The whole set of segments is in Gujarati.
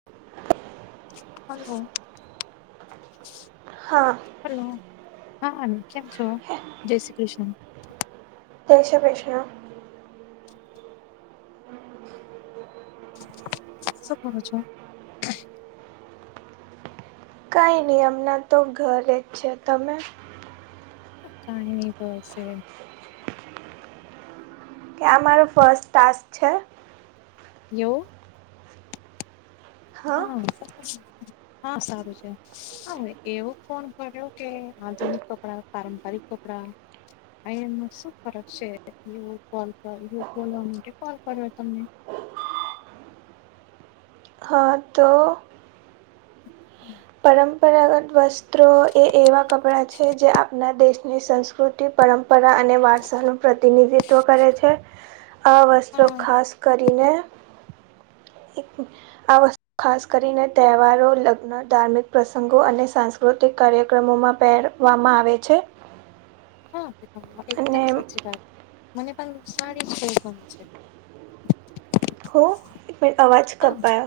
[inaudible] હલો. હા. હલો હા કેમ છો જય શ્રી કૃષ્ણ. જય શ્રી કૃષ્ણ. શું કરો છો. કઈ નહી અમનાં તો ઘરે જ છે તમે? કંઈ નઈ બસ એમ. કે આ મારો ફર્સ્ટ ટસ્ક છે. એવું. હા. હા સારું છે હા એવો ફોન કર્યો કે આધુનિક કપડા પારંપરિક કપડાં. અ એમાં શું ફરક છે કોલ બોલવા માટે કોલ કર્યો તમને. હા તો. [inaudible] પરંપરાગત વસ્ત્રો એ એવાં કપડાં છે જે આપણા દેશની સંસ્કૃતિ પરંપરા અને વારસાનું પ્રતિનિધિત્વ કરે છે આ વસ્ત્રો હા ખાસ કરીને [unintelligible] ખાસ કરીને તહેવારો લગ્ન ધાર્મિક પ્રસંગો અને સાંસ્કૃતિક કાર્યક્રમોમાં પેર વામાં આવે છે હા પ અને એકદમ સાચી વાત મને પણ સારી છે હો એક મે અવાજ હા કયા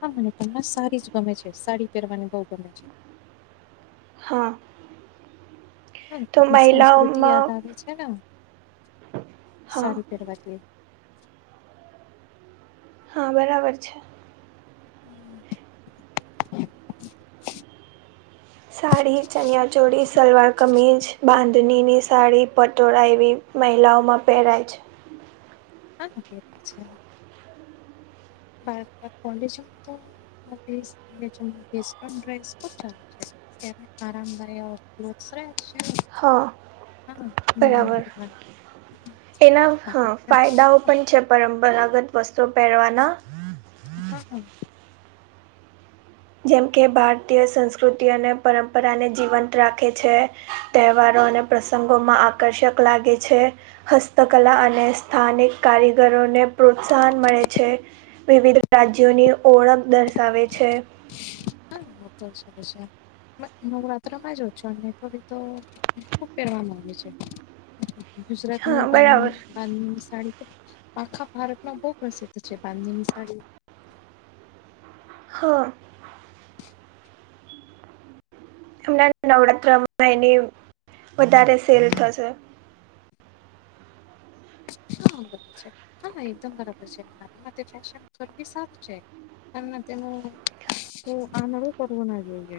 હા મને તમને સારી જ ગમે છે સાડી પહેરવાની બહ ગમે છે હા તો હમ સંસ્કૃતિ મહિલાઓમાં યાદ આવે છે ને હા સારી પેરવા ની હા બરાબર છે [unintelligible] સાડી ચનિયા ચોડી સલવાર કમીજ, બાંધણીની સાડી, પટોળ એવી મહિલાઓમાં પહેરાય છે હા ક છે [unintelligible] [inaudible] નુ ફૈન્ડ છે હા હા મુલાયમ બરાબર કપડાં એના બાકી હા છે. ફાયદાઓ હા પણ છે પરંપરાગત વસ્તુઓ પહેરવાના હમ હમ જેમ કે ભારતીય સંસ્કૃતિ અને પરંપરાને જીવંત રાખે છે તહેવારો અને પ્રસંગોમાં આકર્ષક લાગે છે હસ્તકલા અને સ્થાનિક કારીગરોને પ્રોત્સાહન મળે છે વિવિધ રાજ્યોની ઓળખ દર્શાવે છે હશેશે નવરાત્ર માં જ છો અને થડી તો ખુબ પહેરવામાં આવે છે ગુજરાતની હા બરાબર પાણીણી બાંધની સાડી તો આખા ભારતમાં બહુ પ્રસિદ્ધ છે બાંધની સાડી હા હમણાં નવડાત્રમાં એની વધારે સેલ થશે હર હા એકદમ બરાબર છે મારામાં ફેશન ફર સારું છે અને તેનું આંધળું કરવું ના જોઈએ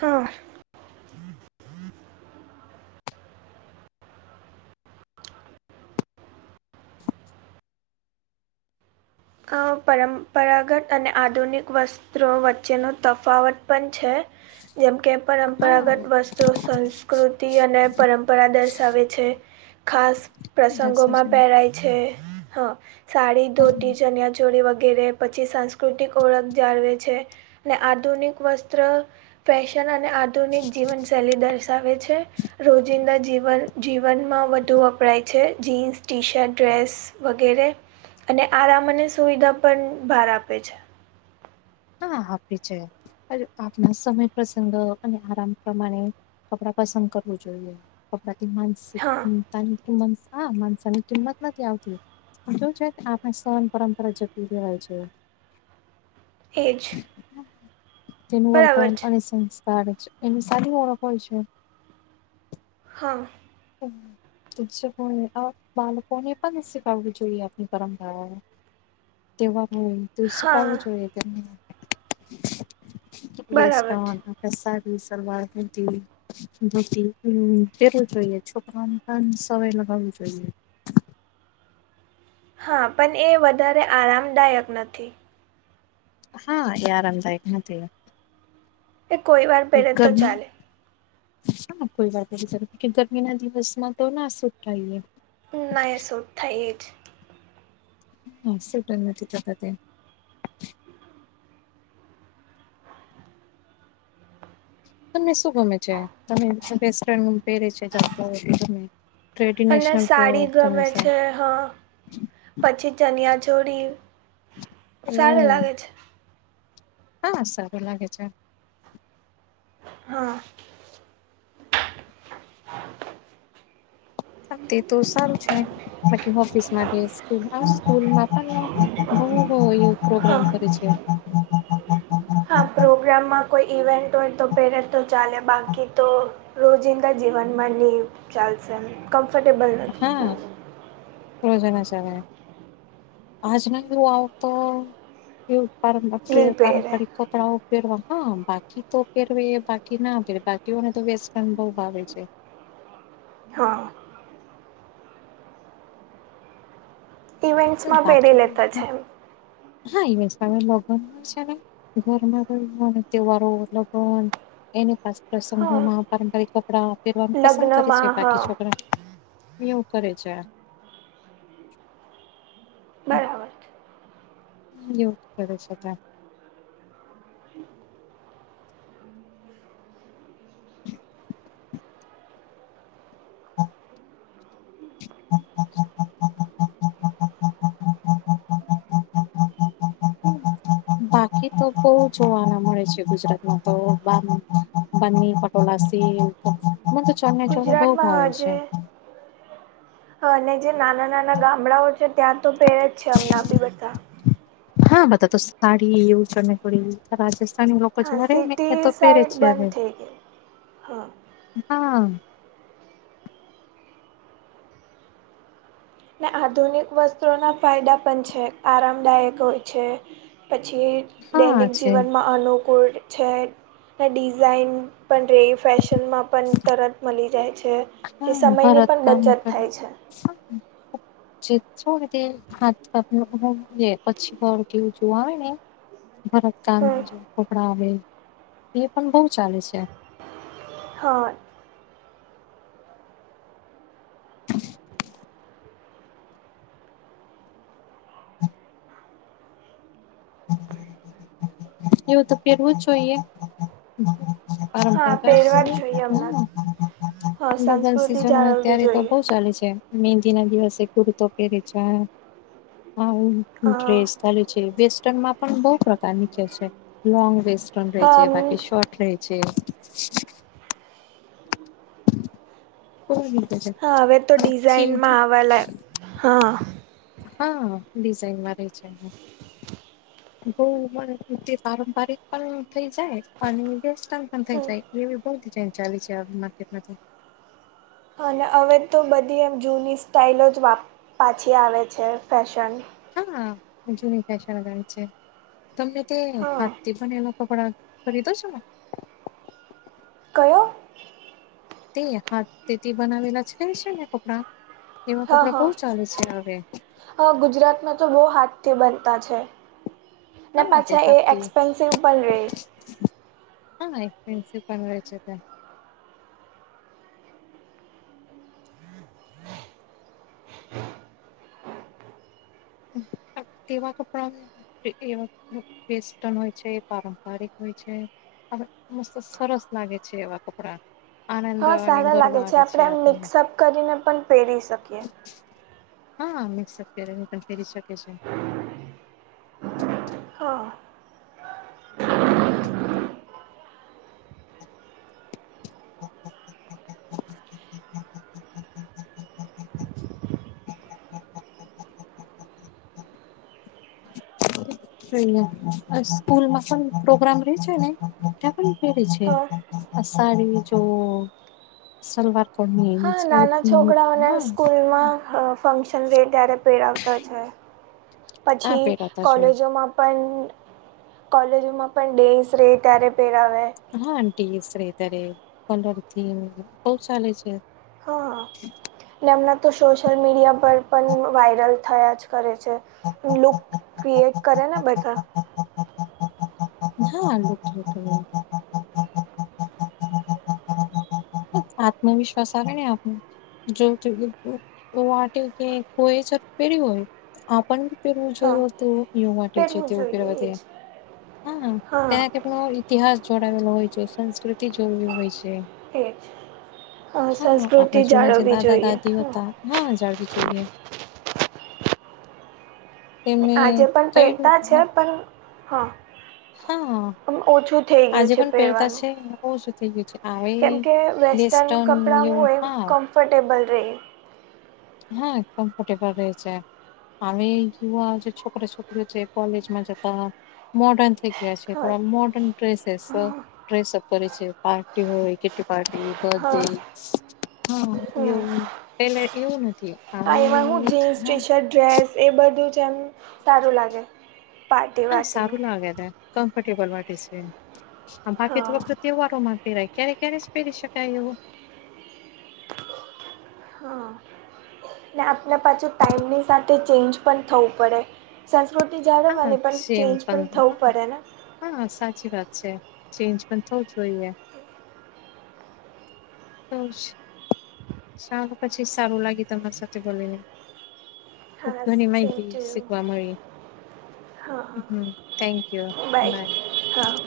હા પરંપરાગત અને આધુનિક વસ્ત્રો વચ્ચેનો તફાવત પણ છે જેમકે પરંપરાગત હા વસ્ત્રો સંસ્કૃતિ અને પરંપરા દર્શાવે છે ખાસ પ્રસંગોમાં જસજન પહેરાય છે હ સાડી દોત હમ ચનિયાચોળી વગેરે પછી સાંસ્કૃતિક ઓળખ જાળવે છે ને આધુનિક વસ્ત્ર ફેશન અને આધુનિક જીવન શૈલી દર્શાવે છે રોજિંદા જીવન જીવનમાં વધુ વપરાય છે જીન્સ ટી શર્ટ ડ્રેસ વગેરે અને આરામ અને સુવિધા પણ ભહાર આપે છે હા આપી છે પાપના સમય પ્રસંગ અને આરામ પ્રમાણે કપડા પસંદ કરવું જોઈએ રાતી માનસિક હા કિમની હા માનસાની કિંમત નથી આવતી જો છે આપણે સહન પરંપરા જતતી કહેવાય છે એજ તેનું વર્તન અને સંસ્કાર જ એની સારી ઓળખ હોય છે. હા હમ [inaudible] શિક્ષકોને બાળકોને પણ શીખાવવું જોઈએ આપની પરંપરાને કેવા હોય દૂષ હા પાાવું જોઈએ તને બરાબર છે વસ્ટવાનું સાારી સલવાર ધૂતી ધૂતી તેવું જોઈએ છોકરામાં પણ સવાય લગાવું જોઈએ. હા પણ એ વધારે આરામદાયક નથી. હા એ આરામદાયક નથી એ કોઈ વાર કો પહેરે તો ગરમી ચાલે હા કોઈ વાત નથી ગરમી ના દિવસમાં તો ના સુ થાયએ ના એસો થાઇ એજ હા સુંટ નથી થખ તે તમને શું ગમે છે તમે વસ્ટન પહેરે છે જતા હોય અને ટ્રેડીનેશનલ સાડી પ્રતો ગમે સા છે હા પછી ચનિયાચોલી સારું એવું લાગે છે. હા સારું લાગે છે. હા તે તો સારું છે. બાકી ઓફિસ માટે સ્કુલમાં પણ બોવ હા પ્રોગ્રામ કરે છે. હા હા હા હા હા [unintelligible] હા પ્રોગ્રામમાં કોઈ ઈવેન્ટ હોય તો પેરે તો ચાલે બાકી તો રોજિંદા જીવનમાં નહી ચાલશે કમ્ફર્ટેબલ નથી હા રોજાના સય આજ ન એવું આવતો એ પરામ નહીં પરામ પહેરે પાડી કપડા ઉપેરવા હા બાકી તો ઉપેરવે બાકી નાેરવે બાકીઓને તો વેસ્ટર્ન બઉ ભાવે છે. હા ઇવેન્ટ્સમાં પહેરી બાકી લેતા છે એમ હા ઈવે સ ભગવાનું હોય છે ને [unintelligible] ઘરમાં વારો તહેવારો લગન એની હા પ્રસંગમાં પારંપરિક કપડા પેરવાનું પસંદ કરે છે લગ્નમાં હા બાકી છોકરા એવું કરે છે. બરાબર. છે. યોગ પ્રદર્શતા હ [unintelligible] હા [inaudible] [unintelligible] બાકી તો બહુ જોવાના મળે છે ગુજરાતમાં તો બની પટોળ સી મને તો ચરને ચોડ બઉ ગુજરાતમાં ભાવ આજે છે [unintelligible] અને જે નાના નાના ગામડાઓ છે ત્યાં તો પેરે જ છે હમણાં ભી બધા હા બધા તો સાડીવું રાજસ્થાન છ હા મારે મે તો સિટી પેરે સાઈડ છે હવે બંધ થઈ ગઈ હા હા ને આધુનિક વસ્ત્રોના ફાયદા પણ છે આરામદાયક હોય છે. પછી હા દૈનિક છે જીવનમાં અનુકૂળ છે અને ડિઝાઇન પણ રહી ફેશનમાં પણ તરત મળી જાય છે. જે સમયની ભરત પણ કામ બચત થાય છે. હા જેતે હાથ પછીર કેવું જોવા આવે ને [unintelligible] ભરત કામ હમ કપડા આવે એ પણ બહુ ચાલે છે. હા એવું તો પહેરવું જ જોઈએ હા પારંપરિક શ પહેરવા જ જોઈએ હમણાં હા હ ગલ સંસ્કૃતિ સિઝન જાળવવી અત્યારે તો જોઈએ બઉ ચાલે છે. મ મેહેંદી ના દિવસે કુરતો પેરે છા હા હાન્ટ્રેસ ચાલે છે બેસ્ટ [unintelligible] માં પણ બહુ પ્રકારની કે છે લોંગ વેસ્ટર્ન રહી હા જ બાકી શોર્ટ છે કો છે [inaudible] હા હવે તો હાથી ડિઝાઇનમાં આવા લા હા હા ડિઝાઇનમાં રે છે. બવ તે પારંપારિક પણ થઈ જાય અને વેસ્ટર્ન પણ થઇ જાય. એવી બહુ જ ચાલી છે આ માર્કેટમાંથી અને હવે તો બધી એમ જૂની સ્ટાઇલો જ પાછી આવે છે ફેશન હા જૂની ફેશન આવે છે. તમને તે હા હાથથી પણ એવા કપડાં ખરીદો છો ને ક્યા? તે હાથ થી બનાવેલા છે છે ને કપડાં તેવા હા કપડા હા બહુ ચાલે છે હવે. ગુજરાતમાં તો બહુ હાથ્ થી બનતા છે. ને હા તે પાછા એ હાથથી એક્સપેન્સિવ પણ રે હા એક્સપેન્સિવ પણ રે છે તો. તેવા કપડા એ વેસ્ટર્ન હોય છે પારંપારિક હોય છે. હવે મસ્ત સરસ લાગે છે એવા કપડાં હા સારા લાગે છે આપણે આમ આપને મિક્સઅપ કરીને પણ પહેરી શકીએ. હા મિક્સઅપ કરીને પણ પહેરી શકે છે. હા હા [inaudible] જો સ્કૂલમાં પણ પ્રોગ્રામ રે છે ને ત્યાં પણ પેરે છે. હા સાડી જો સલવાર પરની એવી હા જ નાના છોકરાઓને હા સ્કૂલમાં હ ફંક્શન રહેે ત્યારે પેરાવતા છે આ પછી પહેરાતા છે કોલેજોમાં પણ કોલેજોમાં પણ ડેઝ રહે ત્યારે પહેરાવે. હા આ ડેઝ ત્યારે કલરથીમ બહ ચાલે છે હા હ ને એમના તો સોશિયલ મીડિયા પર પણ વાયરલ થયા જ કરે છે લૂક ક્રિએટ કર ને બધા- હા અ આત્મવિશ્વાસ આવે ને આપનો જો વા ક કોય પે હોય [unintelligible] આપણ પેરવું હા જોયું હતું યુવા પહેરવું તેવું જોઈએ એજ કેથી હા ક [unintelligible] ઇતિહાસ જોડાવેલો હોય છે સંસ્કૃતિ જોવી હોય છે. એ જ હા આપણા સંસ્કૃતિ જૂના જે જાળવવી દાદા જોઈએ દાદી હા હતા હા જાળવી જોઈએ. તેમને આજે પણ કઈ પહેરતા છે રીતના, પણ હા હા ઓછું થઇ ગયું છે પહેરવાનું કો શું થઈ ગયું છે આવે [unintelligible] કેમકે વેસ્ટન વેસ્ટર્ન કપડાં એવું એ હા કમ્ફર્ટેબલ રે હા કમ્ફર્ટેબલ રહે છે. અમે યુવા જે છોકરા છોકરીઓ જે કોલેજ માં જતા મોડર્ન થઈ ગયા છે હા થોડા મોર્ડર્ન ડ્રેસેસ ડ્રેસઅપ કરે છે પાર્ટી હોય કેટી પાર્ટી બર્થ ડે હા હા એવું પેલે એવું નથી હવે આ એમાં હું એવું જીન્સ હા ટી શર્ટ ડ્રેસ એ બધું જેમ સારું લાગે પાર્ટી વાર્ટીનું કમફટેબલ છે બાકી તોત હા તહેવારો માં પહેરાય ક્યારે ક્યારે પહેરી શકાય એવું હં ને આપને પાછું ટાઈમની સાથે ચેન્જ પણ થવું પડે સંસ્કૃતિ હા જાળવવાની પણ સેમ ચેન્જ પણ થવું પડે ને હા સાચી વાત છે ચેન્જ પણ થવું જ જોઈએ તો સાર પછી સારું લાગે તમારી સાથે બોલીને ખૂબ હા ધની સેમ માહિતી ટુ યુ શીખવા મળી હા હ હા થેન્કયુ બાય હા